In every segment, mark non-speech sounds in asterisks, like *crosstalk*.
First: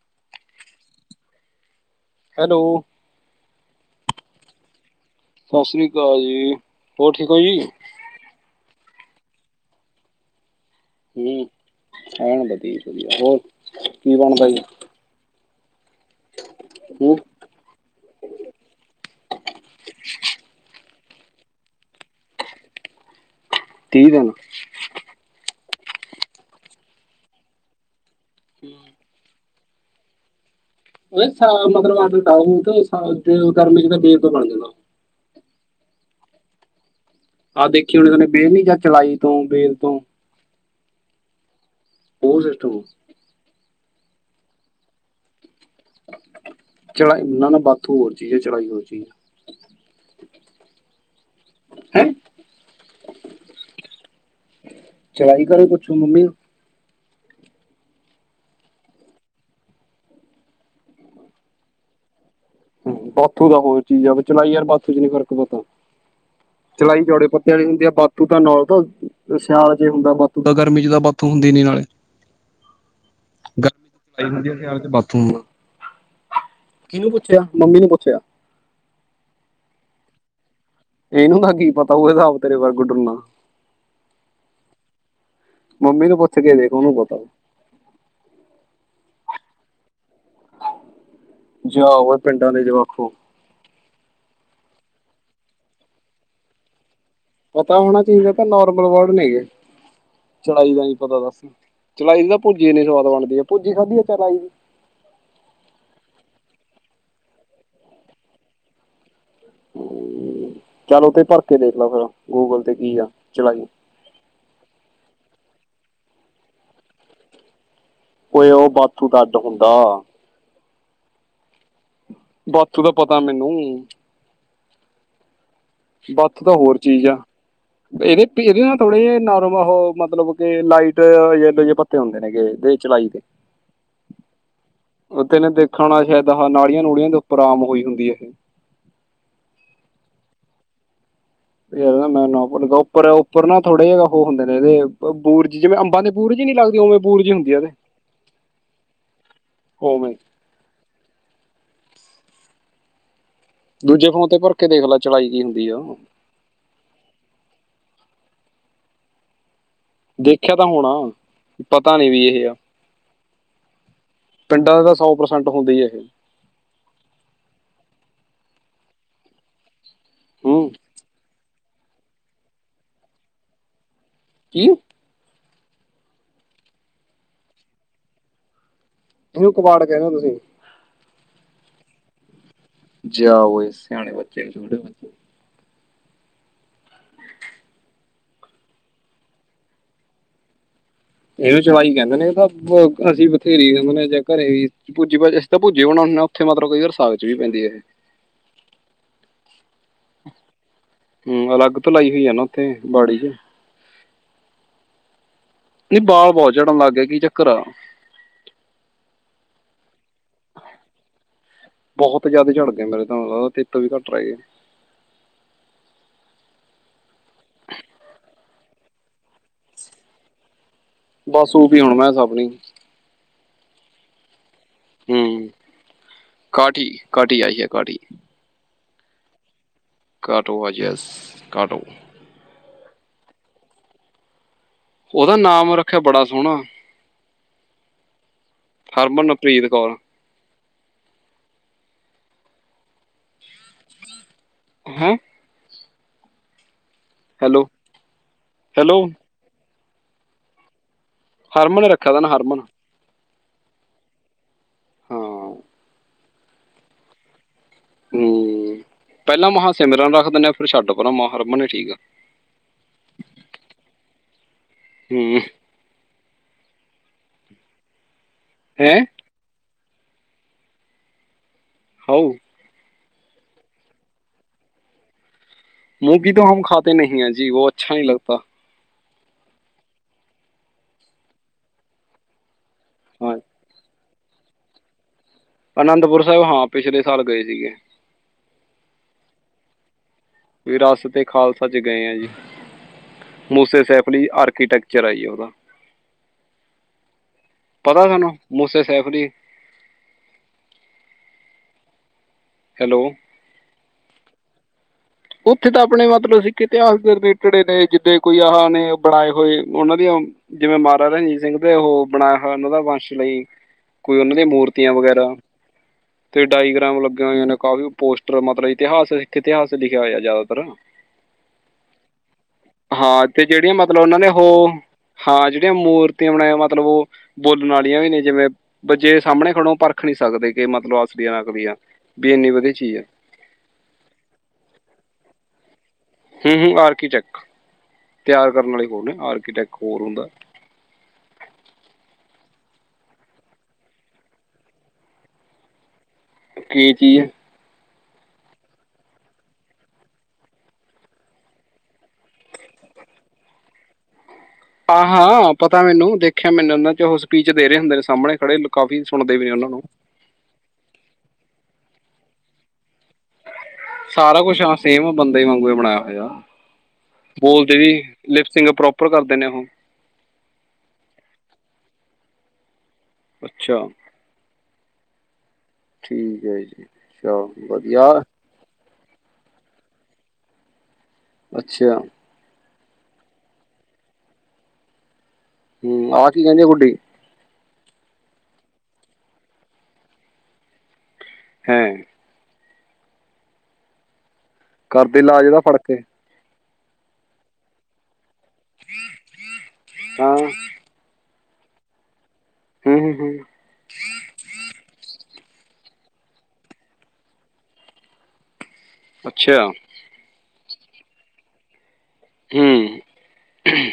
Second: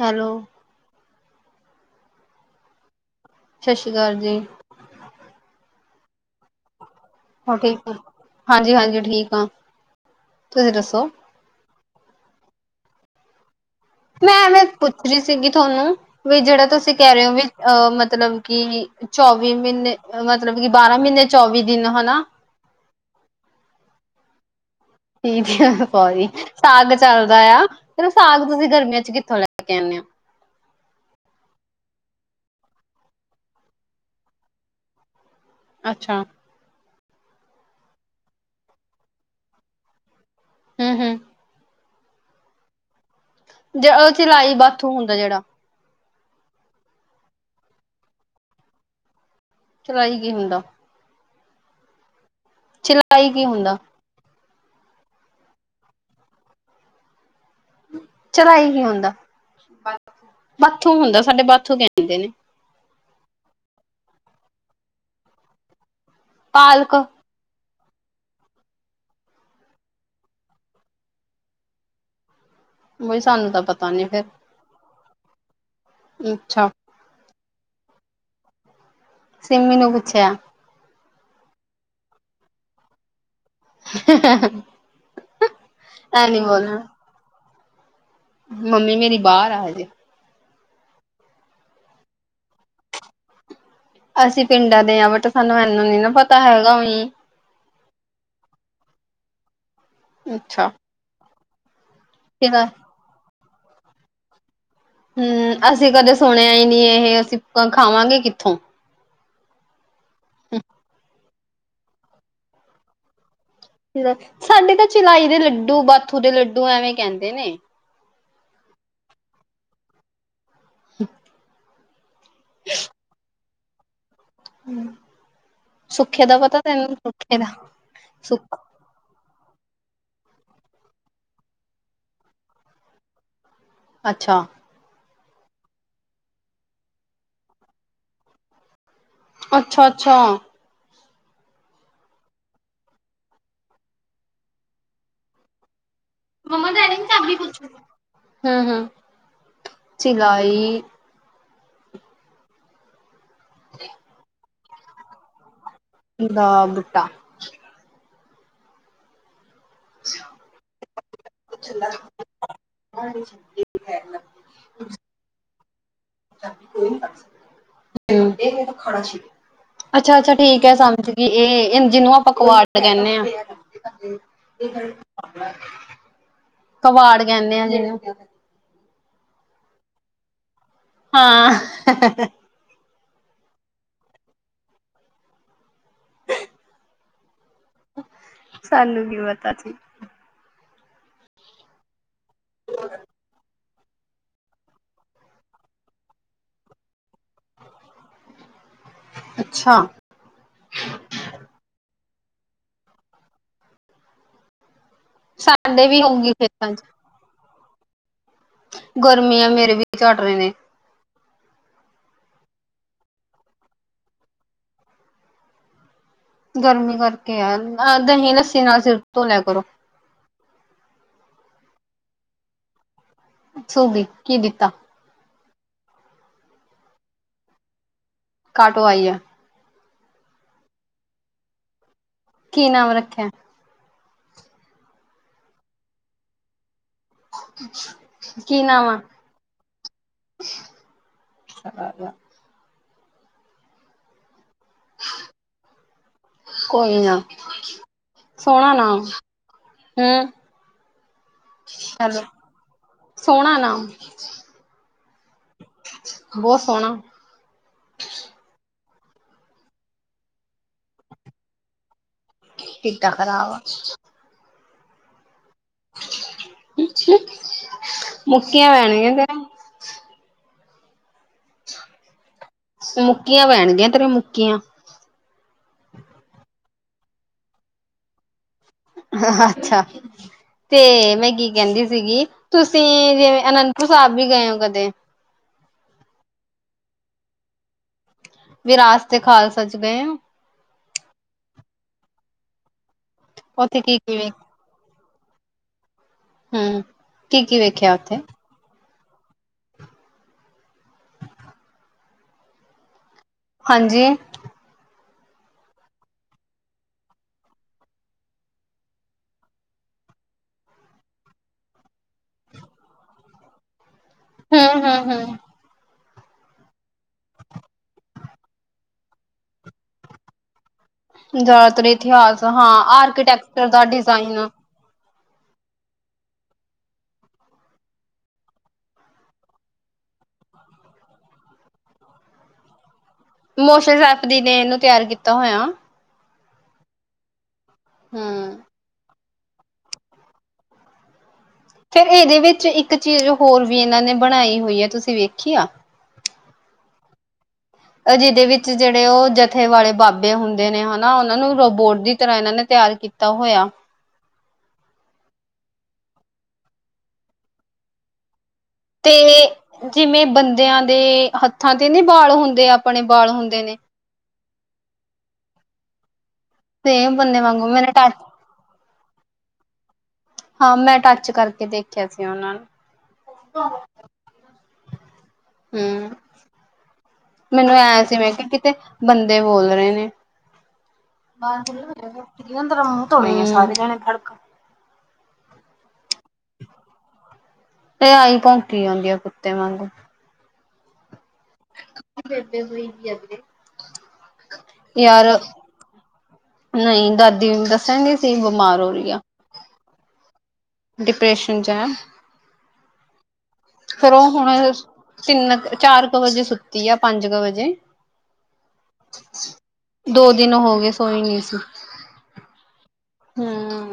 Hello hello ਸਤਿ ਸ੍ਰੀ ਅਕਾਲ ਜੀ ਸਤਿ ਸ੍ਰੀ ਅਕਾਲ ਜੀ ਠੀਕ ਹੋ ਹੋਰ ਜੀ? ਠੀਕ ਆ ਹਾਂਜੀ ਹਾਂਜੀ ਠੀਕ ਆ ਤੁਸੀਂ ਦੱਸੋ ਹੈ ਵਧੀਆ ਵਧੀਆ ਹੋਰ ਕੀ ਮੈਂ ਬਣਦਾ ਜੀ? ਐਵੇਂ ਪੁੱਛ ਰਹੀ ਸੀਗੀ ਤੁਹਾਨੂੰ ਵੀ ਜਿਹੜਾ ਤੁਸੀਂ ਕਹਿ ਹੂੰ, ਰਹੇ ਹੋ ਵੀ ਅਹ ਮਤਲਬ ਕਿ ਚੌਵੀ ਮਹੀਨੇ ਮਤਲਬ ਕਿ ਬਾਰਾਂ ਮਹੀਨੇ ਚੌਵੀ ਦਿਨ ਹਨਾ ਤੀ ਦੇਨ ਠੀਕ ਸੋਰੀ ਸਾਗ ਚੱਲਦਾ ਆ ਤੇੋ ਸਾਗ ਤੁਸੀਂ ਗਰਮੀਆਂ ਚ ਕਿੱਥੋਂ ਲੈ ਕਨ ਉਹ ਮਤਲਬ ਆਟ ਗਰਮੀ ਚ ਤਾਂ ਬਰ ਤੋਂ ਬਣ ਜਾਣਾ ਅੱਛਾ ਆਹ ਦੇਖੀ ਹੁਣੀ ਉਹਨੇ ਬੇਲ ਨ ਜਾਂ ਖਲਾਈ ਤੋਂ ਬੇਲ ਤੋਂ ਹੂੰ ਹੂੰ ਉਹ ਸਠ ਜ ਉਹ ਚਲਾਈ ਬਾਥੂ ਹੁੰਦਾ ਜਿਹੜਾ ਚਲਾਈ ਨਾ ਬਾਥ ਹੋਰ ਚੀਜ਼ ਹੈ ਚਲਾਈ ਹੋਰ ਚੀਜ਼ ਚਲਾਈ ਕੀ ਹੁੰਦਾ। ਹੈਂ। ਚਲਾਈ ਕੀ ਹੁੰਦਾ। ਚਲਾਈ ਬਾਰੇ ਪੁੱਛੋ ਮੰਮੀ ਨੂੰ ਚਲਾਈ ਕੀ ਹੁੰਦਾ ਬਾਥੂ ਹੁੰਦਾ ਸਾਡੇ ਬਾਥੂ ਕਹਿੰਦੇ ਨੇ। ਬਾਥੂ ਦਾ ਹੋਰ ਚੀਜ਼ ਆ ਚਲਾਈ ਯਾਰ ਬਾਥੂ ਚ ਨੀ ਫ਼ਰਕ ਪਤਾ। ਪਾਲਕ ਚਲਾਈ ਚੌੜੇ ਪੱਤਿਆਂ ਦੀ ਹੁੰਦੀ ਆ। ਬਾਥੂ ਤਾਂ ਨਾਲ ਤਾਂ ਸਿਆਲ ਚ ਹੁੰਦਾ ਬਾਥੂ ਤਾਂ ਗਰਮੀ ਚ ਤਾਂ ਬਾਥੂ ਹੁੰਦੀ ਨੀ ਨਾਲੇ। ਬਈ ਸਾਨੂੰ ਤਾਂ ਪਤਾ ਨੀ ਫੇਰ ਗਰਮੀ ਤੇ ਬਾਥੂ ਹੁੰਦਾ। ਅੱਛਾ। ਕਿਹਨੂੰ ਪੁੱਛਿਆ ਮੰਮੀ ਨੂੰ ਪੁੱਛਿਆ। ਸਿੰਮੀ ਨੂੰ ਪੁੱਛਿਆ। ਇਹਨੂੰ ਦਾ ਕੀ ਪਤਾ ਉਹ ਹਿਸਾਬ ਤੇਰੇ ਵਰ ਗੁਡਰਨਾ ਮੰਮੀ ਨੂੰ ਐ ਪੁੱਛ ਨੀ ਕੇ ਦੇਖ ਉਹ ਬੋਲਣਾ ਨੂੰ ਪਤਾ। ਮੰਮੀ ਮੇਰੀ ਬਾਹਰ ਆ ਹਜੇ। ਜਾਓ ਪਿੰਡਾਂ ਦੇ ਜਵਾਕੋ। ਅਸੀਂ ਪਿੰਡਾਂ ਦੇ ਹਾਂ ਬਟ ਸਾਨੂੰ ਇਹਨੂੰ ਨੀ ਨਾ ਪਤਾ ਹੈਗਾ। ਪਤਾ ਹੋਣਾ ਚਾਹੀਦਾ ਤਾਂ ਨੋਰਮਲ ਵਰਡ ਨੇਗੇ ਅੱਛਾ ਚੜਾਈ ਦਾ ਨੀ ਪਤਾ ਦੱਸ ਚਲਾਈ ਨਾ ਠੀਕ ਆ ਭੂਜੀ ਨੀ ਸਵਾਦ ਬਣਦੀ ਹੈ ਭੂਜੀ ਖਾਧੀ ਆ ਚਲਾਈ ਹੂੰ ਅਸੀਂ ਕਦੇ ਸੁਣਿਆ ਹੀ ਨਹੀਂੀ ਇਹ ਅਸੀਂ ਖਾਵਾਂਗੇ ਕਿੱਥੋਂ। ਹੂੰ ਚੱਲ ਤੇ ਭਰ ਕੇ ਦੇਖ ਲਓ ਫੇਰ ਗੂਗਲ ਤੇ ਕੀ ਆ ਚਲਾਈ। ਸਾਡੇ ਤਾਂ ਚਲਾਈ ਦੇ ਲੱਡੂ ਬਾਥੂ ਦੇ ਲੱਡੂ ਐਵੇਂ ਕਹਿੰਦੇ ਨੇ। ਓਏ ਉਹ ਬਾਥੂ ਅੱਡ ਹੁੰਦਾ ਹੂੰ ਬਾਥੂ ਦਾ ਪਤਾ ਮੈਨੂੰ। ਹੂੰ ਬਾਥੂ ਤਾਂ ਹੋਰ ਚੀਜ਼ ਆ ਇਹਦੇ ਸੁੱਖ ਇਹਦੇ ਨਾਲ ਥੋੜੇ ਜਹੇ ਨਰਮ ਮਤਲਬ ਕੇ ਲਾਈਟ ਯਲੋ ਜ ਪੱਤੇ ਹੁੰਦੇ ਨੇਗੇ ਦੇ ਚਲਾਈ ਦੇ। ਅੱਛਾ ਉਹ ਤਨੇ ਦੇਖਣ ਨਾਲ ਸ਼ਾਇਦ ਨਾਲੀਆਂ ਨੂੜੀਆਂ ਦੇ ਉੱਪਰ ਆਮ ਹੋਈ ਹੁੰਦੀ ਇਹ ਅੱਛਾ, ਅੱਛਾ ਯਾਰ ਮੈਂ ਉੱਪਰ ਉਪਰ ਨਾ ਥੋੜ੍ਹੇ ਜਿਹੇ ਉਹ ਹੁੰਦੇ ਨੇ ਬੁਰਜੀ ਜਿਵੇਂ ਅੰਬਾਂ ਦੇ ਬੂਰਜ ਨਹੀਂ ਮੰਮਾ ਲੱਗਦੇ ਡੈਡੀ ਉਵੇਂ ਨੂੰ ਜਾ ਬੂਰਜ ਕੇ ਹੁੰਦੀ ਆ ਪੁੱਛ ਇਹਦੇ ਹੂੰ ਹੂੰ ਉਵੇਂ ਚਲਾਈ ਦੂਜੇ ਫੋਨ ਤੇ ਭਰ ਕੇ ਦੇਖ ਲੈ ਚਲਾਈ ਕੀ ਹੁੰਦੀ ਆ ਦਾ ਬੂਟਾ ਦੇਖਿਆ ਤਾਂ ਹੁਣਾ ਪਤਾ ਨੀ ਵੀ ਇਹ ਆ ਪਿੰਡਾਂ ਦੇ ਤਾਂ ਸੌ ਪ੍ਰਸੈਂਟ ਹੁੰਦੇ ਹੀ ਇਹ *unintelligible* ਅੱਛਾ ਅੱਛਾ ਠੀਕ ਹੂੰ ਹੈ ਸਮਝ ਗਈ ਇਹ ਜਿਹਨੂੰ ਆਪਾਂ ਕੁਆੜ ਦਾ ਕਹਿੰਦੇ ਆ ਕੀ *inaudible* ਕਬਾੜ ਕਹਿੰਣੇ ਆ ਜਿਨੂੰ ਇਹਨੂੰ ਕਬਾੜ ਕਹਿਦੇ ਹੋ ਤੁਸੀਂ ਹਾਂ ਜਾ ਓਏ ਸਿਆਣੇ ਬੱਚੇ ਸਾਨੂੰ ਕੀ ਪਤਾ ਸੀ ਇਹਨੂੰ ਚਲਾਈ ਕਹਿੰਦੇ ਨੇ ਅਸੀ ਬਥੇਰੀ *unintelligible* ਵੀ ਪੈਂਦੀ। ਅੱਛਾ ਹੂੰ ਅਲੱਗ। ਭਲਾਈ ਹੋਈ ਆ ਨਾ ਉੱਥੇ ਬਾੜੀ ਚ। ਸਾਡੇ ਨੀ ਵੀ ਬਾਲ ਹੋਊਗੀ ਬਹੁਤ ਚੜਨ ਲੱਗ ਗਏ ਕੀ ਚੱਕਰ ਆ। ਗਰਮੀਆਂ ਮੇਰੇ ਵੀ ਝੜ ਰਹੇ ਨੇ। ਬਹੁਤ ਜਿਆਦਾ ਝੜ ਗਏ ਮੇਰੇ ਤੇਰੇ ਤੋ ਵੀ ਘੱਟ ਰਹਿਗੇ। ਗਰਮੀ ਕਰਕੇ ਆ ਦਹੀਂ ਲੱਸੀ ਨਾਲ ਸਿਰ ਧੋ ਲਿਆ ਕਰੋ। ਬਸ ਉਹ ਵੀ ਹੁਣ ਮੈਂ ਸਭਣੀ। ਸੂਗੀ ਕੀ ਦਿੱਤਾ। ਹਮ ਕਾਠੀ ਕਾਠੀ ਆਈ ਹੈ ਕਾਠੀ। ਪਾਟੋ ਆਈ ਹੈ। ਘਾਟੋ ਅਜੱਸ ਘਾਟੋ। ਕੀ ਨਾਮ ਰੱਖਿਆ। ਉਹਦਾ ਨਾਮ ਰੱਖਿਆ ਬੜਾ ਸੋਹਣਾ। ਕੀ ਨਾਮ ਆ। ਹਰਮਨਪ੍ਰੀਤ ਕੌਰ ਆ। ਹੈਂ। ਕੋਈ ਨਾ ਸੋਹਣਾ ਨਾਮ। ਹੈਲੋ ਹੂੰ। ਹਰਮਨ ਰੱਖਿਆ ਦਾ ਨਾ ਹਰਮਨ। ਸੋਨਾ ਨਾਮ। ਹਾਂ ਬਹੁਤ ਸੋਹਨਾ। ਹੂੰ ਪਹਿਲਾਂ ਮਹਾ ਸਿਮਰਨ ਰੱਖ ਦਿੰਦੇ ਆ ਫਿਰ ਛੱਡ ਪਰਾਂ ਮਹਾਂ ਰਮਨ ਨੇ ਠੀਕ ਆ। ਕਿਦਾਂ ਖਰਾਬ ਆ। ਹੂੰ। ਮੁੱਕੀਆਂ ਹੈ ਪੈਨਗੀਆ ਤੇਰੇ। ਹ। ਮੁੱਕੀਆਂ ਪੈਣਗੀਆਂ ਤੇਰੇ ਮੁੱਕੀਆਂ। ਮੂੰਗੀ ਤੋਂ ਹਮ ਖਾਤੇ ਨਹੀਂ ਹੈ ਜੀ ਉਹ ਅੱਛਾ ਨਹੀਂ ਲਗਦਾ। ਅੱਛਾ ਤੇ ਮੈਂ ਕੀ ਕਹਿੰਦੀ ਸੀਗੀ। ਤੁਸੀਂ ਜਿਵੇਂ ਅਨੰਦਪੁਰ ਸਾਹਿਬ ਵੀ ਗਏ ਹੋ ਕਦੇ। ਅਨੰਦਪੁਰ ਸਾਹਿਬ ਹਾਂ ਪਿਛਲੇ ਸਾਲ ਗਏ ਸੀਗੇ। ਵਿਰਾਸਤ ਤੇ ਖਾਲਸਾ ਚ ਗਏ ਓ। ਰਸ ਤੇ ਖਾਲਸਾ ਚ ਗਏ ਆ ਜੀ ਉੱਥੇ ਮੂਸੇ ਕੀ ਕੀ ਸੈਫਲੀ ਵੇਖ ਆਰਕੀਟੈਕ। ਚਰਈ ਉਹਦਾ ਹੂੰ ਕੀ-ਕੀ ਵੇਖਿਆ ਪਤਾ ਉੱਥੇ? ਤੁਹਾਨੂੰ ਮੂਸੇ। ਸੈਫਲੀ। ਹੈਲੋ। ਹਾਂਜੀ। ਉੱਥੇ ਤਾਂ ਆਪਣੇ ਮਤਲਬ ਸਿੱਖ ਇਤਿਹਾਸ ਦੇ ਰਿਲੇਟਡ ਨੇ ਜਿੱਦਾਂ ਕੋਈ ਆਹ ਨੇ ਬਣਾਏ ਹੋਏ ਉਹਨਾਂ ਦੀਆਂ। ਜਿਵੇਂ ਮਹਾਰਾਜਾ ਰਣਜੀਤ ਸਿੰਘ ਦੇ ਉਹ ਬਣਾਇਆ ਹੋਇਆ ਉਹਨਾਂ ਦਾ ਵੰਸ਼ ਲਈ। ਕੋਈ ਉਹਨਾਂ ਦੀਆਂ ਮੂਰਤੀਆਂ ਵਗੈਰਾ। ਹੂੰ-ਹੂੰ-ਹੂੰ ਤੇ ਡਾਇਗ੍ਰਾਮ ਲੱਗਾ ਹੋਇਆ ਨੇ ਕਾਫੀ ਪੋਸਟਰ ਮਤਲਬ ਇਤਿਹਾਸ ਇਥੇ ਇਤਿਹਾਸ ਲਿਖਿਆ ਹੋਇਆ ਜ਼ਿਆਦਾਤਰ। ਜ਼ਿਆਦਾਤਰ ਇਤਿਹਾਸ ਹਾਂ ਹਾਂ ਤੇ ਆਰਕੀਟੈਕਚਰ ਜਿਹੜੀਆਂ ਦਾ ਮਤਲਬ ਉਹਨਾਂ ਨੇ ਡਿਜ਼ਾਇਨ ਆ। ਉਹ ਹਾਂ ਜਿਹੜੀਆਂ ਮੂਰਤੀਆਂ ਬਣਾ ਮਤਲਬ ਉਹ ਬੋਲਣ ਵਾਲੀਆਂ ਵੀ ਨੇ ਜਿਵੇਂ ਬਜੇ ਸਾਹਮਣੇ ਖੜੋ ਪਰ। ਦੇਖ ਨੀ ਸਕਦੇ ਕਿ ਮਤਲਬ ਅਸਦੀਆਂ ਨਕਦੀਆਂ ਵੀ ਇੰਨੀ ਵਧੀਆ ਚੀਜ਼ ਆ। ਮੋਸ ਸੈਪਦੀ ਨੇ ਇਹਨੂੰ ਤਿਆਰ ਕੀਤਾ ਹੋਇਆ। ਹਮ-ਹਮ ਆਰਕੀ ਚੈੱਕ ਤਿਆਰ ਹੂੰ। ਕਰਨ ਵਾਲੇ ਹੋਰ ਨੇ ਆਰਕੀ। ਆਰਕੀਟੇਕ ਹੋਰ ਹੁੰਦਾ। ਫਿਰ ਇਹਦੇ ਵਿੱਚ ਇੱਕ ਚੀਜ਼ ਹੋਰ ਵੀ ਇਹਨਾਂ ਨੇ ਬਣਾਈ ਹੋਈ ਆ ਤੁਸੀਂ ਵੇਖੀ ਆ। ਕੀ ਚੀਜ਼। ਓ ਜਿਹਦੇ ਵਿੱਚ ਜਿਹੜੇ ਉਹ ਜਥੇ ਵਾਲੇ ਬਾਬੇ ਹੁੰਦੇ ਨੇ ਹਨਾ ਉਹਨਾਂ ਨੂੰ ਰੋਬੋਟ ਦੀ ਤਰ੍ਹਾਂ ਇਹਨਾਂ ਨੇ ਤ ਤਿਆਰ ਕੀਤਾ ਹੋਇਆ। ਆਹ ਹਾਂ ਪਤਾ ਮੈਨੂੰ ਦੇਖਿਆ ਮੈਨੂੰ ਉਹਨਾਂ ਚ ਉਹ ਸਪੀਚ ਦੇ ਰਹੇ ਹੁੰਦੇ ਨੇ ਸਾਹਮਣੇ ਖੜੇ ਕਾਫੀ ਸੁਣਦੇ ਵੀ ਤੇ ਨੇ ਉਹਨਾਂ ਨੂੰ ਜਿਵੇਂ ਬੰਦਿਆਂ ਦੇ ਹੱਥਾਂ ਤੇ ਨੀ ਬਾਲ ਹੁੰਦੇ ਆ ਆਪਣੇ ਬਾਲ ਹੁੰਦੇ ਨੇ ਸਾਰਾ ਕੁਛ ਹਾਂ ਸੇਮ ਬੰਦੇ ਹੀ ਵਾਂਗੂ ਬਣਾਇਆ ਹੋਇਆ ਸੇਮ ਬੰਦੇ ਵਾਂਗੂ ਬੋਲਦੇ ਮੈਨੇ ਵੀ ਟੱਚ ਲਿਪਸਿੰਗ ਪ੍ਰੋਪਰ ਕਰਦੇ ਨੇ ਉਹ ਹਾਂ ਮੈਂ ਟੱਚ ਕਰਕੇ ਦੇਖਿਆ ਸੀ ਉਹਨਾਂ ਨੁ ਅੱਛਾ ਹਮ ਠੀਕ ਹੈ ਜੀ ਅੱਛਾ ਮੈਨੂੰ ਐ ਵਧੀਆ ਸੀ ਮੈਂ ਕਿਹਾ ਕਿਤੇ ਬੰਦੇ ਬੋਲ ਰਹੇ ਨੇ ਅੱਛਾ ਅੰਦਰ ਮੂੰਹ ਧੋਹ ਲਈਏ ਸਾਰੇ ਜਾਣੇ ਰਲਕਾ! ਹਮ ਆ ਕੀ ਕੇਹਂਦੀ ਆ ਗੂਡੀ ਇਹ ਆਹੀ ਭੋਂਕੀ ਜਾਦੀ ਆ ਕੁੱਤੇ ਵਾਂਗੂ ਹੇਂ- ਕਰਦੇ ਹੋਏ ਜ ਅਗਗੇ *inaudible* ਕਰਦੇ ਲਾਜ ਇਹਦਾ ਫੜਕੇ ਨਹੀਂ ਦਾਦੀ ਦੱਸਣ ਦੀ ਸੀ ਬਿਮਾਰ ਹੋ ਰਹੀ ਆ! ਹਾਂ- ਡਿਪ੍ਰੈਸ਼ਨ ਚ ਏ ਹਮ-ਹਮ- ਹਮ। ਤਿੰਨ ਕੁ ਚਾਰ ਕੁ ਵਜੇ ਸੁੱਤੀ ਆ ਪੰਜ ਕੁ ਵਜੇ ਅੱਛਾ ਦੋ ਦਿਨ ਹੋ ਗਏ ਸੋਈ ਨਹੀਂ ਸੀ! ਹਮ।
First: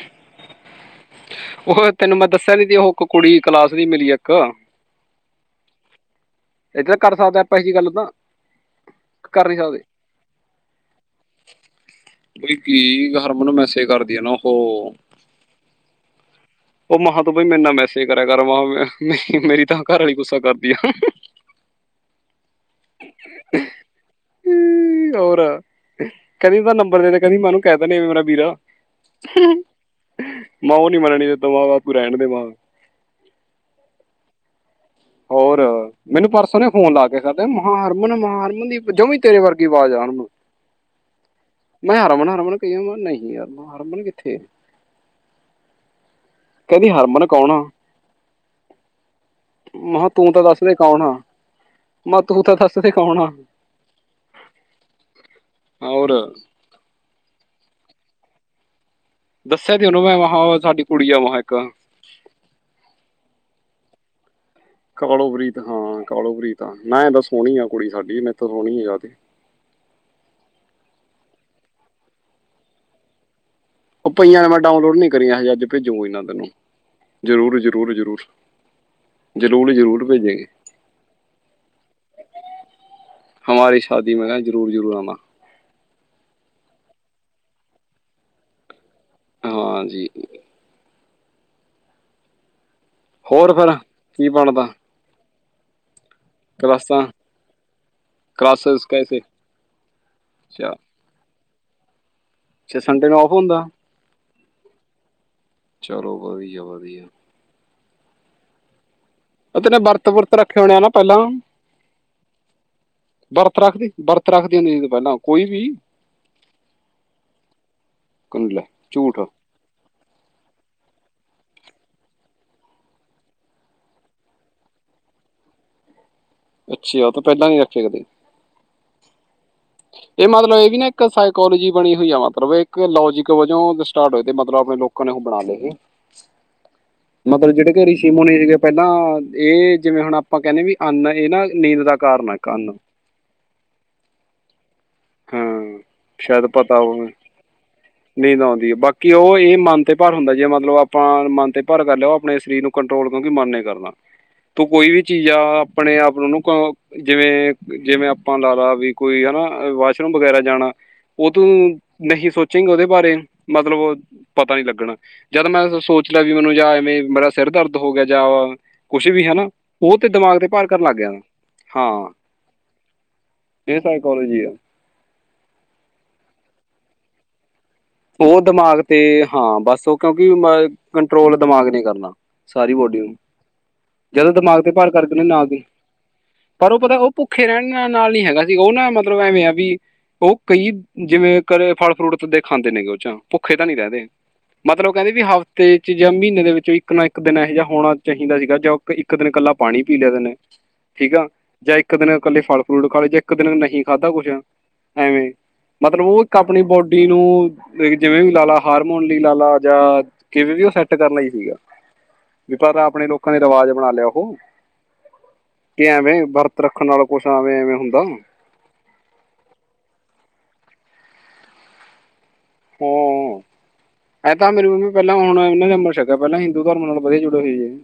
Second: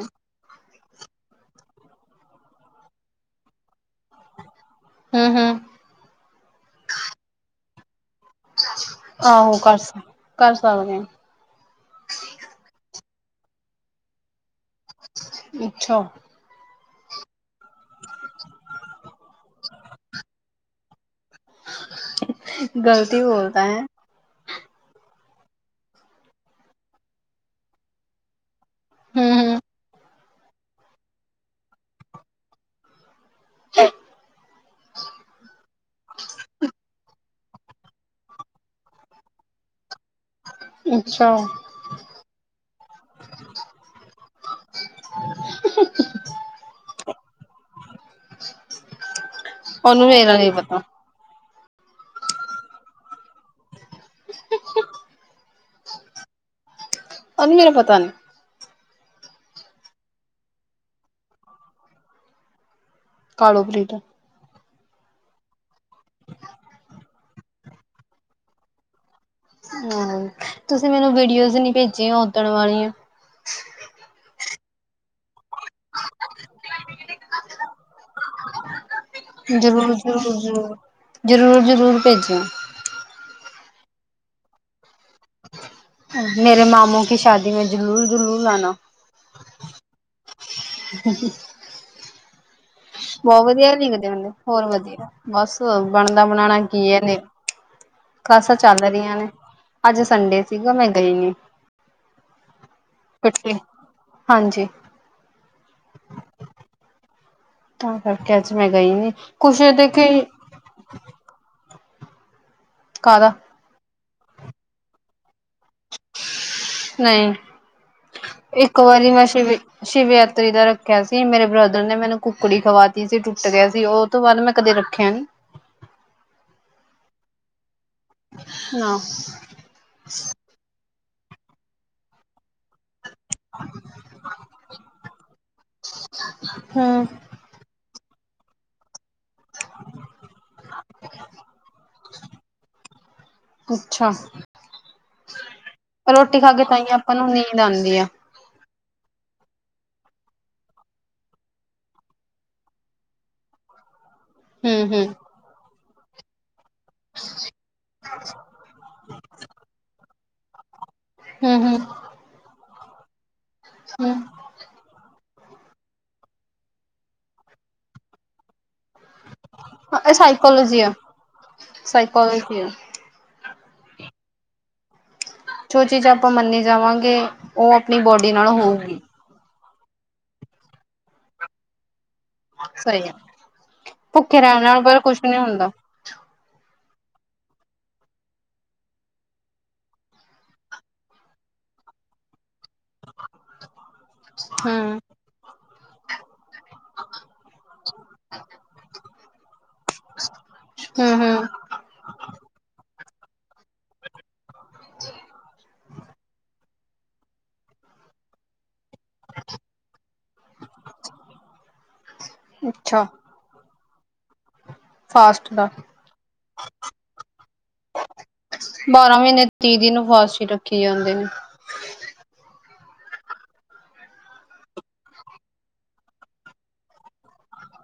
ਉਹੇ ਤੈਨੂੰ ਮੈਂ ਦੱਸਿਆ ਨੀ ਸੀ ਉਹ ਇੱਕ ਕੁੜੀ ਕਲਾਸ ਦੀ ਮਿਲੀ ਇੱਕ ਹਮ-ਹਮ ਇੱਧਰ ਕਰ ਸਕਦਾ ਹਾ ਆਪਾਂ ਇਹੀ ਜੀ ਗੱਲ ਤਾਂ ਆਹੋ, ਨਹੀਂ ਕਰ ਸਕਦੇ ਕਰ ਸਕਦੇ ਆ ਬਈ ਕੀ ਹਰਮਨ ਮੈਸੇਜ ਕਰਦੀ ਆ ਨਾ ਓ ਅੱਛਾ ਉਹ ਮਾਂ ਤੂੰ ਬਾਈ ਮੈਨਾ ਨਾ ਮੈਸੇਜ ਕਰਿਆ ਕਰ ਮਹਾਂ ਮੇਰੀ ਤਾਂ ਘਰ ਆਲੀ ਗੁੱਸਾ ਕਰਦੀ ਆ ਗਲਤ ਹੀ ਬੋਲਤਾ ਹੈ ਹੋਰ ਕਹਿੰਦੀ ਉਹਦਾ ਨੰਬਰ ਦੇਦੇ ਕਹਿੰਦੀ ਮੈਂ ਉਹਨੂੰ ਕਹਿ ਦਿੰਦੀ ਉਹ ਮੇਰਾ ਵੀਰਾ ਹਮ ਹਮ ਮਾ ਔ ਨੀ ਮੰਨਣੀ ਔਤ ਤੋਂ ਬਾਦ ਅ ਤੂੰ ਰੈਣ ਦੇ ਵਾ *inaudible* ਹੋਰ ਮੈਨੂੰ ਪਰਸੋਂ ਨੇ ਫੋਨ ਲਾ ਕੇਦੇ ਮਹਾਰਮਨ ਮਹਾਰਮਨ ਦੀ ਜਵਾ ਤੇਰੇ ਵਰਗੀ ਆਵਾਜ਼ ਆ। ਹਣ ਨੂੰ ਅੱਛਾ ਮੈਂ ਹਰਮਨ, ਹਰਮਨ ਕਹੀ ਆ ਮੈਂ ਨਹੀਂ ਯਾਰ ਹਰਮਨ ਕਿੱਥੇ। ਕਹਿੰਦੀ ਹਰਮਨ ਕੌਣ ਆ। ਉਹਨੂੰ ਮਹਾ ਤੂੰ ਮੇਰਾ ਤਾਂ ਨਹੀਂ ਦੱਸ ਦੇ ਪਤਾ ਕੌਣ ਆ। ਮੈਂ ਤੂੰ ਤਾਂ *unintelligible* ਔਰ ਆਨੀ ਮੇਰਾ ਪਤਾ ਨੀ। ਦੱਸਿਆ ਸੀ ਉਨੂੰ ਮੈਂ ਵਹਾਂ ਸਾਡੀ ਕੁੜੀ ਐ ਵਹਾਂ ਇੱਕ। ਕਾਲੋ ਪ੍ਰੀਤ। ਕਾਲੋ ਪ੍ਰੀਤ ਹਾਂ ਕਾਲੋ ਪ੍ਰੀਤ ਆ ਮੈਂ ਇਹ ਤਾਂ ਸੋਹਣੀ ਆ ਕੁੜੀ ਸਾਡੀ ਮੇ ਤੋਂ ਸੋਹਣੀ ਆ ਯਾ ਤੇ। ਹਮ ਤੁਸੀਂ ਮੈਨੂੰ ਵੀਡੀਓਜ਼ ਨੀ ਭੇਜੇ ਉੱਦਣ ਵਾਲੀਆ। ਉਹ ਪਈਆਂ ਨੇ ਮੈਂ ਡਾਊਨਲੋਡ ਨੀ ਕਰੀਆਂ ਹਜੇ ਅੱਜ ਭੇਜੂ ਕੋਈ ਨਾ ਤੈਨੂੰ ਜ਼ਰੂਰ-ਜ਼ਰੂਰ, ਜ਼ਰੂਰ। ਜ਼ਰੂਰ ਜ਼ਰੂਰ-ਜ਼ਰੂਰ, ਜ਼ਰੂਰ ਭੇਜੇਗੇ ਜ਼ਰੂਰ-ਜ਼ਰੂਰ, ਜ਼ਰੂਰ ਭੇਜਿਓ। ਹਮਾਰੀ ਸ਼ਾਦੀ ਮੈਂ ਨਾ ਜ਼ਰੂਰ-ਜ਼ਰੂਰ ਆਨਾ। ਮੇਰੇ ਮਾਮੂ ਕੀ ਸ਼ਾਦੀ ਮੇ ਜਲੂਲ-ਜਲੂਲ ਆਨਾ। ਹਾਂਜੀ ਬਹੁਤ ਹੋਰ ਵਧੀਆ ਫਿਰ ਕੀ *unintelligible* ਹੋਰ ਬਣਦਾ ਵਧੀਆ ਬਸ ਬਣਨਾ ਬਣਾਉਣਾ ਕੀ ਕਲਾਸਾਂ ਐਨੇ। ਕਲਾਸਾ ਚੱਲ ਕਲਾਸਸ ਰਹੀਆਂ ਕੈਸੇ ਨੇ। ਅੱਜ ਸੰਡੇ ਅੱਛਾ ਸੀਗਾ ਮੈਂ ਗਈ ਨੀ। ਅੱਛਾ, ਸੰਡੇ ਨੂੰ ਆਫ ਇਕੱਠੇ ਹੁੰਦਾ। ਹਾਂਜੀ ਚਲੋ ਵਧੀਆ-ਵਧੀਆ। ਤਾਂ ਕਰਕੇ ਅੱਜ ਮੈਂ ਗਈ ਨੀ। ਉਹ ਕੁਛ ਤੇਨੇ ਦੇਖੀ ਵਰਤ-ਵੁਰਤ ਰੱਖੇ ਹੋਣੇ ਆ ਨਾ ਪਹਿਲਾ। ਕਾਹਦਾ ਵਰਤ ਰੱਖਦੀ, ਵਰਤ ਰੱਖਦੀ ਹੁੰਦੀ ਪਹਿਲਾ। ਨਹੀਂ ਕੰਨ ਲੈ ਇੱਕ ਵਾਰੀ ਝੂਠ ਮੈਂ ਸ਼ਿਵ ਸ਼ਿਵਯਾਤਰੀ ਦਾ ਰਖਿਆ ਸੀ ਮੇਰੇ ਬ੍ਰਦਰ ਨੇ ਮੈਨੂੰ ਕੁੱਕੜੀ ਖਵਾਤੀ ਸੀ ਟੁੱਟ ਗਿਆ ਸੀ ਉਹ ਤੋਂ ਬਾਅਦ ਮੈਂ ਕਦੇ ਰੱਖਿਆ ਨੀ। ਅੱਛੀ ਉਹ ਤਾਂ ਪਹਿਲਾਂ ਹੀ ਰੱਖੇ ਕਦੀ। ਨਾ ਏ ਮਤਲਬ ਏ ਵੀ ਨਾ ਇੱਕ ਸਾਈਕੋਲੋਜੀ ਬਣੀ ਹੋਈ ਆ ਮਤਲਬ ਕੇ ਲੋਜਿਕ ਵਜੋਂ ਜੇ ਸਟਾਰਟ ਹੋਏ ਤੇ ਮਤਲਬ ਏ ਲੋਕਾਂ ਨੇ ਉਹ ਬਣਾ ਲਏ ਇਹ। ਹਮ ਮਤਲਬ ਜਿਹੜੇ ਕਿ ਰਿਸ਼ੀ ਮੁਨੀ ਸੀਗੇ ਪਹਿਲਾ ਇਹ ਜਿਵੇਂ ਹੁਣ ਆਪਾਂ ਕਹਿੰਦੇ ਵੀ ਅੰਨ ਇਹ ਨਾ ਨੀਂਦ ਦਾ ਕਾਰਨ ਹੈ ਕੰਨ। ਅੱਛਾ ਹਾਂ ਰੋਟੀ ਸ਼ਾਇਦ ਖਾ ਕੇ ਤਾਂ ਪਤਾ ਹੀ ਹੋਵੇ ਆਪਾਂ ਨੂੰ ਨੀਂਦ ਆਂਦੀ ਐ। ਨੀਂਦ ਬਾਕੀ ਉਹ ਇਹ ਮਨ ਤੇ ਭਾਰ ਹੁੰਦਾ ਜੇ ਮਤਲਬ ਆਪਾਂ ਮਨ ਤੇ ਭਾਰ ਕਰ ਲਿਆ ਆਪਣੇ ਸਰੀਰ ਨੂੰ ਕੰਟਰੋਲ ਕਿਉਂਕਿ ਮਨ ਨੇ ਕਰਨਾ। ਤੂੰ ਕੋਈ ਹਮ ਵੀ ਹਮ ਚੀਜ਼ ਆ ਆਪਣੇ ਆਪ ਨੂੰ ਜਿਵੇਂ-ਜਿਵੇਂ ਆਪਾਂ ਲ ਲਾ ਵੀ ਹੈਨਾ ਵਾਸ਼ਰੂਮ ਵਗੈਰਾ ਜਾਣਾ ਔ ਤੂੰ ਹਮ ਹਮ ਨਹੀਂ ਸੋਚੇਗ ਉਹਦੇ ਬਾਰੇ। ਮਤਲਬ ਉਹ ਪਤਾ ਨੀ ਲੱਗਣਾ ਜਦ ਮੈਂ ਸੋਚ ਲਿਆ ਵੀ ਮੈਨੂੰ ਜਾ ਨਈ ਬੜਾ ਸਿਰ ਦਰਦ ਹੋ ਗਿਆ ਜਾ ਵਾ ਕੁਛ ਵੀ ਹਨਾ ਉਹ ਹਮ ਤੇ ਇਹ ਦਿਮਾਗ ਤੇ ਭਾਰ ਸਾਈਕੋਲੋਜੀ ਕਰਨ ਆ ਲੱਗ ਗਿਆ ਹਾਂ। ਸਾਈਕੋਲੋਜੀ ਆ ਇਹ ਸਾਈਕੋਲੋਜੀ ਆ। ਜੋ ਚੀਜ਼ ਆਪਾਂ ਮੰਨੀ ਜਾਵਾਂਗੇ ਉਹ ਆਪਣੀ ਬੋਡੀ ਉਹ ਨਾਲ ਦਿਮਾਗ ਤੇ ਹੋਊਗੀ ਹਾਂ ਬਸ ਉਹ ਕਿਉਂਕਿ ਕੰਟਰੋਲ ਦਿਮਾਗ ਨੇ ਕਰਨਾ। ਸਾਰੀ ਬੋਡੀ ਸਹੀ ਆ ਨੂੰ ਜਦੋਂ ਭੁੱਖੇ ਦਿਮਾਗ ਰਹਿਣ ਤੇ ਨਾਲ ਭਾਰ ਪਰ ਕੁਛ ਕਰਦਦੇ ਨੀ ਨਾ ਦੀ ਹੁੰਦਾ ਪਰ ਉਹ ਪਤਾ ਉਹ ਭੁੱਖੇ ਰਹਿਣ ਨਾਲ ਨੀ ਹੈਗਾ ਸੀ ਉਹ ਨਾ ਮਤਲਬ ਐਵੇਂ ਆ ਵੀ ਉਹ ਕਈ ਜਿਵੇਂ ਕ ਫਲ ਫਰੂਟ ਤੋਂ ਦੇਖ ਖਾਂਦੇ ਨੇਗੇ ਉਹ ਚਾ ਭੁੱਖੇ ਤਾਂ ਨੀ ਰਹਿੰਦੇ ਮਤਲਬ ਹਮ ਕਹਿੰਦੇ ਵੀ ਹਫ਼ਤੇ ਚ ਜਾਂ ਮਹੀਨੇ ਦੇ ਵਿੱਚ ਵੀ ਇੱਕ ਦਿਨ ਇਹੋ ਜਿਹਾ ਹੋਣਾ ਚਾਹੀਦਾ ਸੀਗਾ ਜੋ ਇੱਕ ਦਿਨ ਇਕੱਲਾ ਪਾਣੀ ਪੀ ਲਿਆਦੇ ਨੇ। ਠੀਕ ਹਮ ਆ ਹਮ ਜਾਂ ਇੱਕ ਦਿਨ ਇਕੱਲੇ ਫਲ ਫਰੂਟ ਖ ਲਈ ਜਾਂ ਇੱਕ ਦਿਨ ਨਹੀਂ ਖਾਧਾ ਕੁਛ ਐਵੇਂ ਮਤਲਬ ਉਹ ਇੱਕ ਆਪਣੀ ਬੋਡੀ ਜਿਵੇਂ ਵੀ ਲਾ ਲਾ ਹਾਰਮੋਨ ਲਈ ਲਾ ਲਾ ਜਾਂ ਕਿਵੇਂ ਵੀ ਉਹ ਸੈਟ ਕਰਨ ਲਈ ਸੀਗਾ। ਵੀ ਪਰ ਅੱਛਾ ਆਪਣੇ ਲੋਕਾਂ ਦੇ ਰਿਵਾਜ਼ ਬਣਾ ਲਿਆ ਉਹ ਫਾਸਟ ਦਾ ਕਿ ਐਵੇਂ ਵਰਤ ਰੱਖਣ ਨਾਲ ਕੁਛ ਐਵੇਂ ਐਵੇਂ ਹੁੰਦਾ। ਬਾਰਾਂ ਮਹੀਨੇ ਤੀ ਦੀਨ ਫਾਸ ਰੱਖੀ ਜਾਂਦੇ ਨੇ ਹਮ, ਇਹ ਤਾਂ ਮੇਰੀ ਮੰਮੀ ਪਹਿਲਾਂ ਹੁਣ ਨਾ ਅਮ੍ਰਿਤ ਸ਼ਕਿਆ ਪਹਿਲਾਂ ਹਿੰਦੂ ਧਰਮ ਨਾਲ ਵਧੀਆ ਜੁੜੇ ਹੋਏ ਸੀ।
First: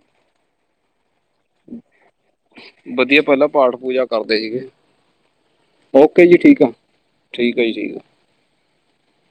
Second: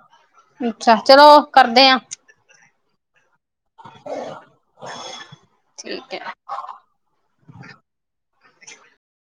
ਅੱਛਾ ਚਲੋ ਕਰਦੇ ਹ ਵਧੀਆ ਪਹਿਲਾ ਪਾਠ ਪੂਜਾ ਕਰਦੇ ਸੀਗੇ ਠੀਕ ਹੈ ਓਕੇ ਜੀ ਠੀਕ ਆ ਠੀਕ ਆ ਜੀ ਠੀਕ ਆ।